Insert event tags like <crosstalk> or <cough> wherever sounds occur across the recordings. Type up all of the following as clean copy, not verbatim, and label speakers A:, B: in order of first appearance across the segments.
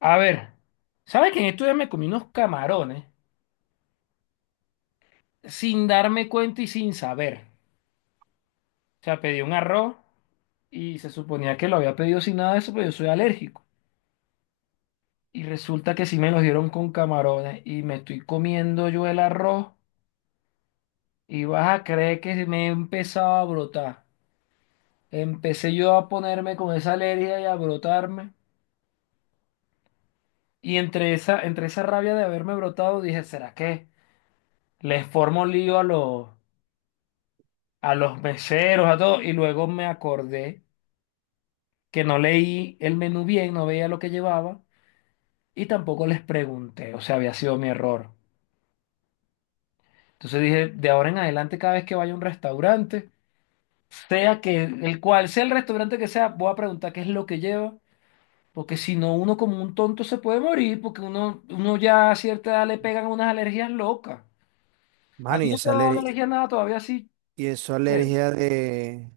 A: A ver, ¿sabes que en estos días me comí unos camarones sin darme cuenta y sin saber? O sea, pedí un arroz y se suponía que lo había pedido sin nada de eso, pero yo soy alérgico. Y resulta que sí me los dieron con camarones y me estoy comiendo yo el arroz y vas a creer que me he empezado a brotar. Empecé yo a ponerme con esa alergia y a brotarme. Y entre esa rabia de haberme brotado dije, ¿será que les formo lío a los meseros, a todo, y luego me acordé que no leí el menú bien, no veía lo que llevaba y tampoco les pregunté, o sea, había sido mi error. Entonces dije, de ahora en adelante, cada vez que vaya a un restaurante, sea que el cual sea el restaurante que sea, voy a preguntar qué es lo que lleva, porque si no, uno como un tonto se puede morir, porque uno ya a cierta edad le pegan unas alergias locas. A
B: Mano,
A: ti
B: y
A: no te
B: esa,
A: ha dado alergia a nada todavía sí,
B: y esa
A: bueno,
B: alergia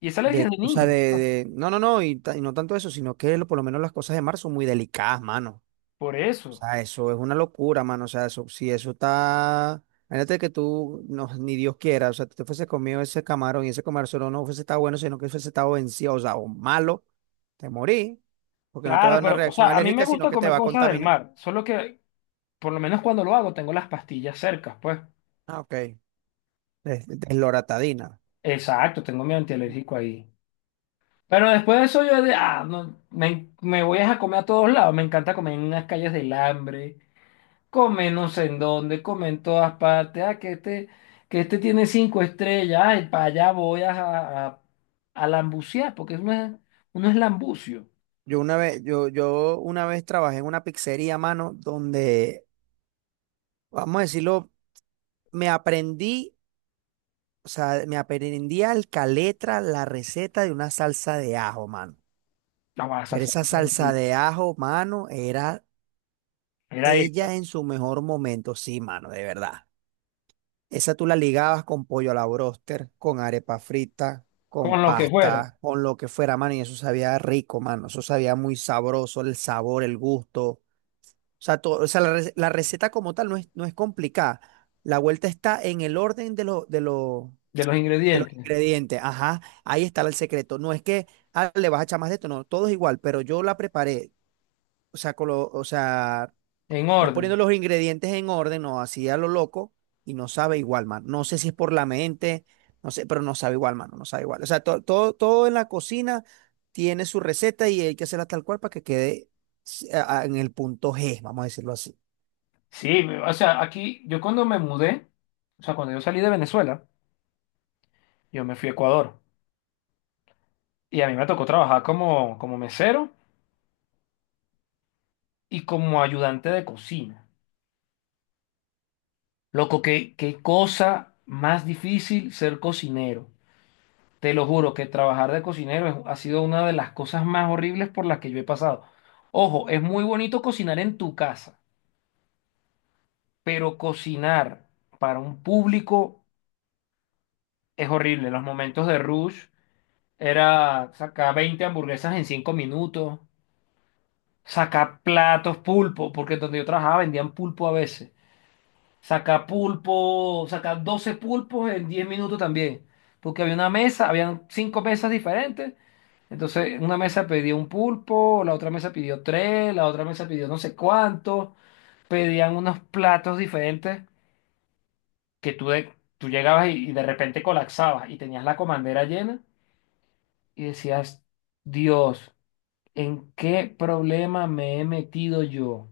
A: y esa alergia es de
B: o sea,
A: niño, pues,
B: no, no, no, y no tanto eso, sino que por lo menos las cosas de mar son muy delicadas, mano.
A: por
B: O
A: eso.
B: sea, eso es una locura, mano. O sea, eso, si eso está, imagínate que tú, no, ni Dios quiera, o sea, tú te fuese comido ese camarón y ese camarón solo no fuese estado bueno, sino que fuese estado vencido, o sea, o malo, te morí, porque no te va a
A: Claro,
B: dar una
A: pero, o
B: reacción
A: sea, a mí
B: alérgica,
A: me
B: sino
A: gusta
B: que te
A: comer
B: va a
A: cosas del
B: contaminar.
A: mar, solo que por lo menos cuando lo hago tengo las pastillas cerca, pues.
B: Ah, ok. Es Desloratadina.
A: Exacto, tengo mi antialérgico ahí. Pero después de eso yo de, ah, no, me voy a comer a todos lados, me encanta comer en las calles del hambre, comer no sé en dónde, comer en todas partes, ah, que este tiene cinco estrellas, ay, para allá voy a lambucear, porque uno es lambucio.
B: Yo una vez trabajé en una pizzería, mano, donde, vamos a decirlo, me aprendí, o sea, me aprendí al caletra la receta de una salsa de ajo, mano.
A: La
B: Pero
A: salsa,
B: esa salsa de ajo, mano, era
A: era esa,
B: ella en su mejor momento, sí, mano, de verdad. Esa tú la ligabas con pollo a la bróster, con arepa frita, con
A: con lo que fuera,
B: pasta, con lo que fuera, mano, y eso sabía rico, mano. Eso sabía muy sabroso, el sabor, el gusto. O sea, o sea, la receta como tal no es, no es complicada. La vuelta está en el orden
A: de los
B: de los
A: ingredientes.
B: ingredientes. Ajá, ahí está el secreto. No es que ah, le vas a echar más de esto, no, todo es igual, pero yo la preparé. O sea, o sea,
A: En
B: no poniendo
A: orden.
B: los ingredientes en orden, no, así a lo loco y no sabe igual, mano. No sé si es por la mente, no sé, pero no sabe igual, mano, no sabe igual. O sea, todo, todo en la cocina tiene su receta y hay que hacerla tal cual para que quede en el punto G, vamos a decirlo así.
A: Sí, o sea, aquí yo cuando me mudé, o sea, cuando yo salí de Venezuela, yo me fui a Ecuador y a mí me tocó trabajar como, como mesero y como ayudante de cocina. Loco, qué cosa más difícil ser cocinero. Te lo juro que trabajar de cocinero ha sido una de las cosas más horribles por las que yo he pasado. Ojo, es muy bonito cocinar en tu casa, pero cocinar para un público es horrible. Los momentos de rush. Era sacar 20 hamburguesas en 5 minutos, sacar platos, pulpo, porque donde yo trabajaba vendían pulpo a veces. Sacar pulpo, sacar 12 pulpos en 10 minutos también, porque había una mesa, habían 5 mesas diferentes. Entonces, una mesa pedía un pulpo, la otra mesa pidió tres, la otra mesa pidió no sé cuánto, pedían unos platos diferentes que tú, tú llegabas y de repente colapsabas y tenías la comandera llena y decías, Dios. ¿En qué problema me he metido yo?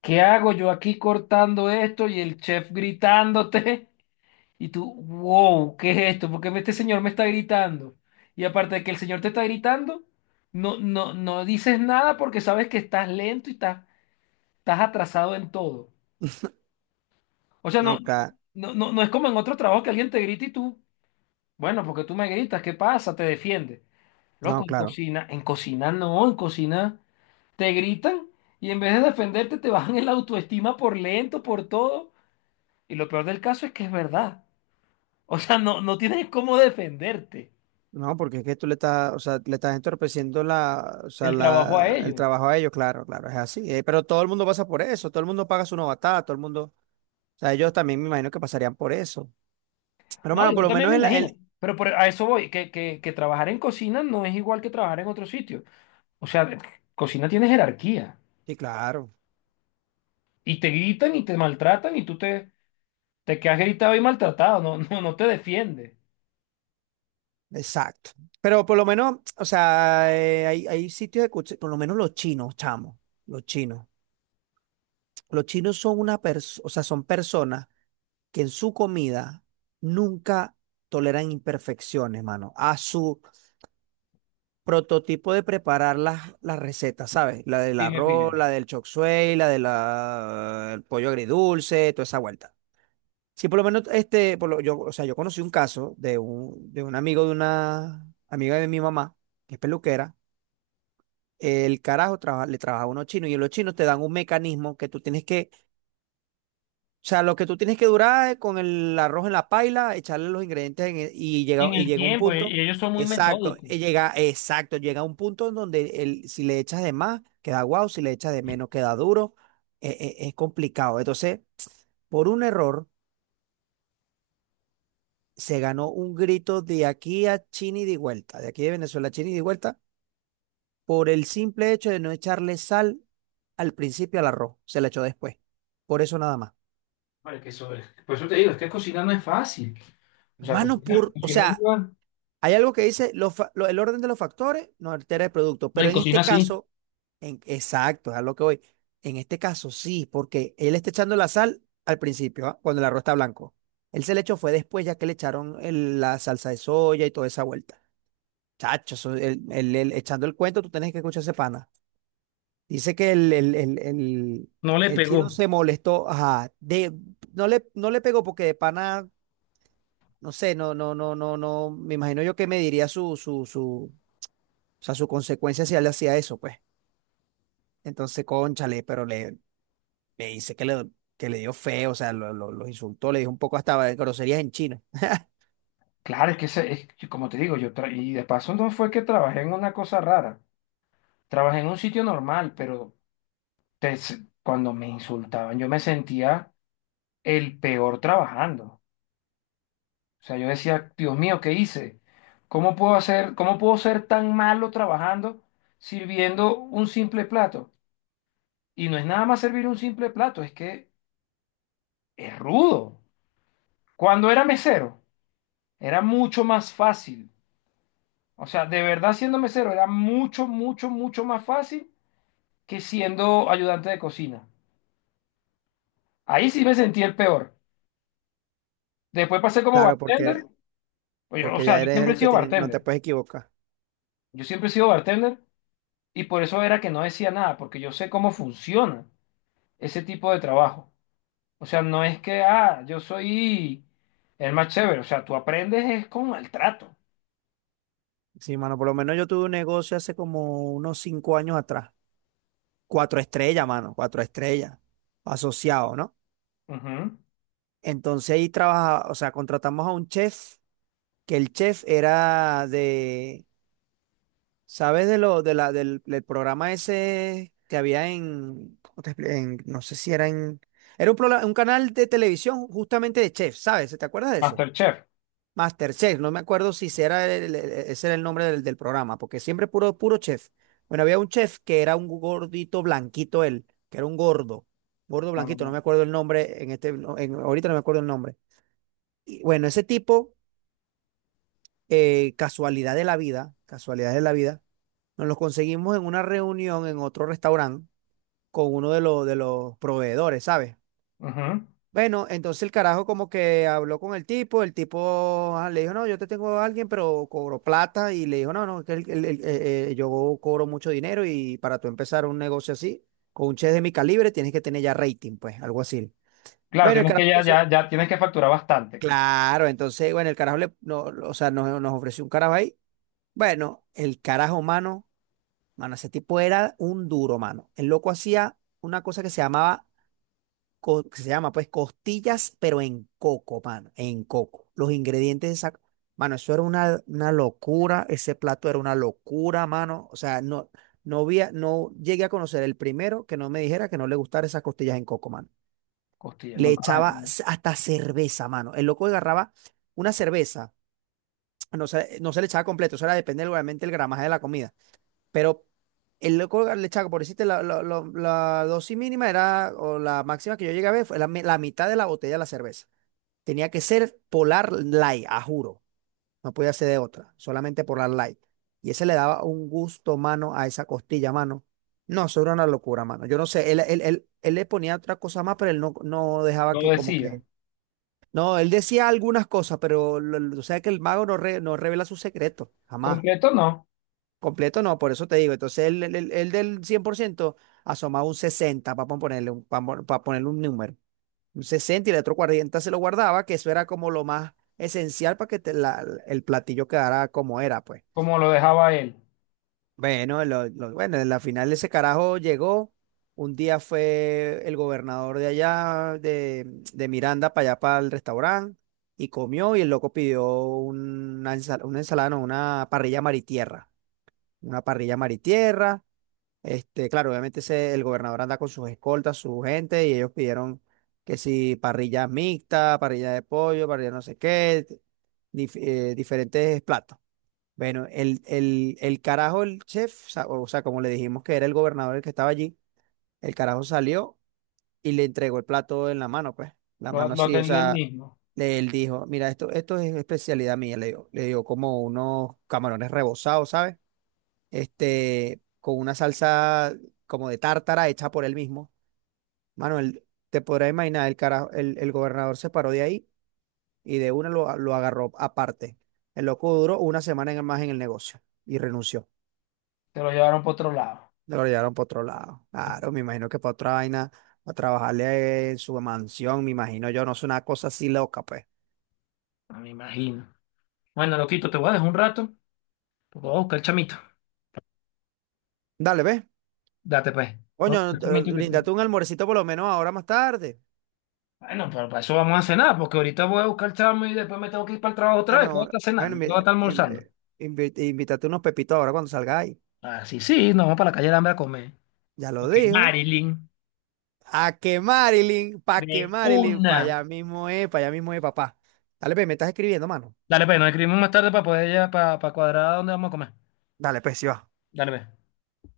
A: ¿Qué hago yo aquí cortando esto y el chef gritándote? <laughs> Y tú, wow, ¿qué es esto? ¿Por qué este señor me está gritando? Y aparte de que el señor te está gritando, no, no, dices nada porque sabes que estás lento y estás, estás atrasado en todo. O sea,
B: No,
A: no,
B: ca-
A: no, no, no es como en otro trabajo que alguien te grita y tú, bueno, porque tú me gritas, ¿qué pasa? Te defiendes. Loco,
B: no, claro.
A: en cocina no, en cocina. Te gritan y en vez de defenderte te bajan el autoestima por lento, por todo. Y lo peor del caso es que es verdad. O sea, no, tienes cómo defenderte
B: No, porque es que tú le estás, o sea, le estás entorpeciendo la, o sea,
A: el trabajo a
B: la, el
A: ellos.
B: trabajo a ellos, claro, claro, es así. Pero todo el mundo pasa por eso, todo el mundo paga su novatada, todo el mundo, o sea, ellos también me imagino que pasarían por eso. Pero
A: No,
B: hermano,
A: yo
B: por lo
A: también
B: menos
A: me imagino. A eso voy, que trabajar en cocina no es igual que trabajar en otro sitio. O sea, cocina tiene jerarquía.
B: sí, claro,
A: Y te gritan y te maltratan y tú te quedas gritado y maltratado. No, no, no te defiendes.
B: exacto. Pero por lo menos, o sea, hay sitios de por lo menos los chinos, chamo, los chinos. Los chinos son una persona, o sea, son personas que en su comida nunca toleran imperfecciones, mano. A su prototipo de preparar las recetas, ¿sabes? La del
A: Sí, me
B: arroz,
A: fijé.
B: la del chop suey, la del pollo agridulce, toda esa vuelta. Sí, por lo menos, este, yo, o sea, yo conocí un caso de un, amigo de una amiga de mi mamá, que es peluquera. El carajo le trabaja a unos chinos y los chinos te dan un mecanismo que tú tienes que o sea, lo que tú tienes que durar es con el arroz en la paila, echarle los ingredientes y llega,
A: En
B: y
A: el
B: llega un
A: tiempo, y
B: punto.
A: y ellos son muy
B: Exacto,
A: metódicos.
B: y llega, exacto, llega un punto en donde el, si le echas de más, queda guau, si le echas de menos, queda duro. Es complicado. Entonces, por un error, se ganó un grito de aquí a Chini de vuelta, de aquí de Venezuela a Chini de vuelta, por el simple hecho de no echarle sal al principio al arroz, se le echó después. Por eso nada más.
A: Vale, que por eso te digo, es que cocinar no es fácil. O sea,
B: Mano, por, o
A: cocina es
B: sea, hay algo que dice el orden de los factores no altera el producto,
A: no,
B: pero
A: en
B: en este
A: cocina sí,
B: caso, en, exacto, es a lo que voy. En este caso sí, porque él está echando la sal al principio, ¿ah? Cuando el arroz está blanco. Él se le echó fue después, ya que le echaron la salsa de soya y toda esa vuelta. Chacho, eso, echando el cuento, tú tenés que escuchar ese pana. Dice que
A: no le
B: el chino
A: pegó.
B: se molestó, ajá, de, no le pegó porque de pana, no sé, no, no, no, no, no, me imagino yo que me diría su o sea, su consecuencia si él hacía eso, pues. Entonces, cónchale, le dice que le dio feo, o sea, los insultó, le dijo un poco hasta groserías en chino. <laughs>
A: Claro, es que es que, como te digo, yo y de paso no fue que trabajé en una cosa rara, trabajé en un sitio normal, pero cuando me insultaban yo me sentía el peor trabajando. O sea, yo decía, Dios mío, ¿qué hice? ¿Cómo puedo hacer, cómo puedo ser tan malo trabajando sirviendo un simple plato? Y no es nada más servir un simple plato, es que es rudo. Cuando era mesero, era mucho más fácil. O sea, de verdad siendo mesero era mucho, mucho, mucho más fácil que siendo ayudante de cocina. Ahí sí me sentí el peor. Después pasé como
B: Claro,
A: bartender. Pues o
B: porque
A: sea,
B: ya
A: yo
B: eres
A: siempre he
B: el que
A: sido
B: tiene, no te
A: bartender.
B: puedes equivocar.
A: Yo siempre he sido bartender y por eso era que no decía nada, porque yo sé cómo funciona ese tipo de trabajo. O sea, no es que, ah, yo soy el más chévere. O sea, tú aprendes es con maltrato.
B: Sí, mano, por lo menos yo tuve un negocio hace como unos 5 años atrás. Cuatro estrellas, mano, cuatro estrellas. Asociado, ¿no?
A: Ujú.
B: Entonces ahí trabajaba, o sea, contratamos a un chef, que el chef era de ¿sabes de lo, de la, del, del programa ese que había en, ¿cómo te no sé si era en, era un, un canal de televisión justamente de chef, ¿sabes? ¿Te acuerdas de eso?
A: Masterchef.
B: MasterChef, no me acuerdo si ese era el, ese era el nombre del programa, porque siempre puro, puro chef. Bueno, había un chef que era un gordito blanquito él, que era un gordo, gordo
A: No, no,
B: blanquito, no me
A: no.
B: acuerdo el nombre, en este, no, en, ahorita no me acuerdo el nombre. Y bueno, ese tipo, casualidad de la vida, casualidad de la vida nos los conseguimos en una reunión en otro restaurante con uno de los, proveedores, ¿sabes?
A: Ujú.
B: Bueno, entonces el carajo como que habló con el tipo ah, le dijo, no, yo te tengo a alguien, pero cobro plata y le dijo, no, no, que yo cobro mucho dinero y para tú empezar un negocio así, con un chef de mi calibre, tienes que tener ya rating, pues, algo así.
A: Claro,
B: Bueno,
A: tienes que ya, ya, ya tienes que facturar bastante, ¿no?
B: claro, entonces, bueno, el carajo le, no, o sea, nos ofreció un carajo ahí. Bueno, el carajo humano, mano, ese tipo era un duro, mano. El loco hacía una cosa que se llamaba, que se llama pues costillas, pero en coco, mano, en coco. Los ingredientes de esa, mano, eso era una locura, ese plato era una locura, mano. O sea, no, no había, no llegué a conocer el primero que no me dijera que no le gustara esas costillas en coco, mano.
A: Costilla,
B: Le
A: nunca vas a
B: echaba hasta cerveza, mano. El loco agarraba una cerveza, no se le echaba completo, eso era depende obviamente el gramaje de la comida, pero el loco le echaba, por decirte, la dosis mínima era, o la máxima que yo llegué a ver, fue la, la mitad de la botella de la cerveza. Tenía que ser Polar Light, a juro. No podía ser de otra, solamente Polar Light. Y ese le daba un gusto, mano, a esa costilla, mano. No, eso era una locura, mano. Yo no sé, él le ponía otra cosa más, pero él no, no dejaba
A: lo
B: que como
A: decía.
B: que... No, él decía algunas cosas, pero o sea que el mago no, no revela su secreto, jamás.
A: Completo no,
B: Completo no, por eso te digo. Entonces, el del 100% asomaba un 60 para ponerle un, para ponerle un número. Un 60 y el otro 40 se lo guardaba, que eso era como lo más esencial para que el platillo quedara como era, pues.
A: como lo dejaba él.
B: Bueno, bueno, en la final ese carajo llegó. Un día fue el gobernador de allá, de, Miranda, para allá, para el restaurante, y comió y el loco pidió una, una ensalada, no, una parrilla mar y tierra. Una parrilla mar y tierra, este, claro, obviamente el gobernador anda con sus escoltas, su gente, y ellos pidieron que si parrillas mixtas, parrilla de pollo, parrilla no sé qué, diferentes platos. Bueno, el chef, o sea, como le dijimos que era el gobernador el que estaba allí, el carajo salió y le entregó el plato en la mano, pues, la
A: Lo,
B: mano
A: lo
B: así, o
A: atendió él
B: sea,
A: mismo.
B: él dijo, mira, esto es especialidad mía, le dio como unos camarones rebozados, ¿sabes? Este, con una salsa como de tártara hecha por él mismo. Manuel, te podrás imaginar, el gobernador se paró de ahí y de una lo agarró aparte. El loco duró una semana más en el negocio y renunció.
A: Se lo llevaron por otro lado.
B: Lo llevaron para otro lado. Claro, me imagino que para otra vaina, a trabajarle en su mansión, me imagino yo, no es una cosa así loca, pues.
A: Ah, me imagino. Bueno, loquito, te voy a dejar un rato, porque voy a buscar el chamito.
B: Dale, ve.
A: Date pues. Voy a
B: Coño,
A: buscar el chamito
B: bríndate un almuercito por lo menos ahora más tarde.
A: bueno, pero para eso vamos a cenar, porque ahorita voy a buscar el chamo y después me tengo que ir para el trabajo otra vez. Voy a
B: Bueno,
A: estar
B: bueno,
A: cenando, voy
B: invi-
A: a estar almorzando.
B: invi- invítate unos pepitos ahora cuando salgáis.
A: Ah, sí, sí, nos vamos para la calle de hambre a comer.
B: Ya lo
A: Ok,
B: dijo
A: Marilyn,
B: a que
A: de
B: Marilyn, pa'
A: una.
B: allá mismo es, pa' allá mismo es, papá. Dale, pues, me estás escribiendo, mano.
A: Dale, pues, nos escribimos más tarde para poder ya, para cuadrar dónde vamos a comer.
B: Dale, pues, sí va.
A: Dale, pues.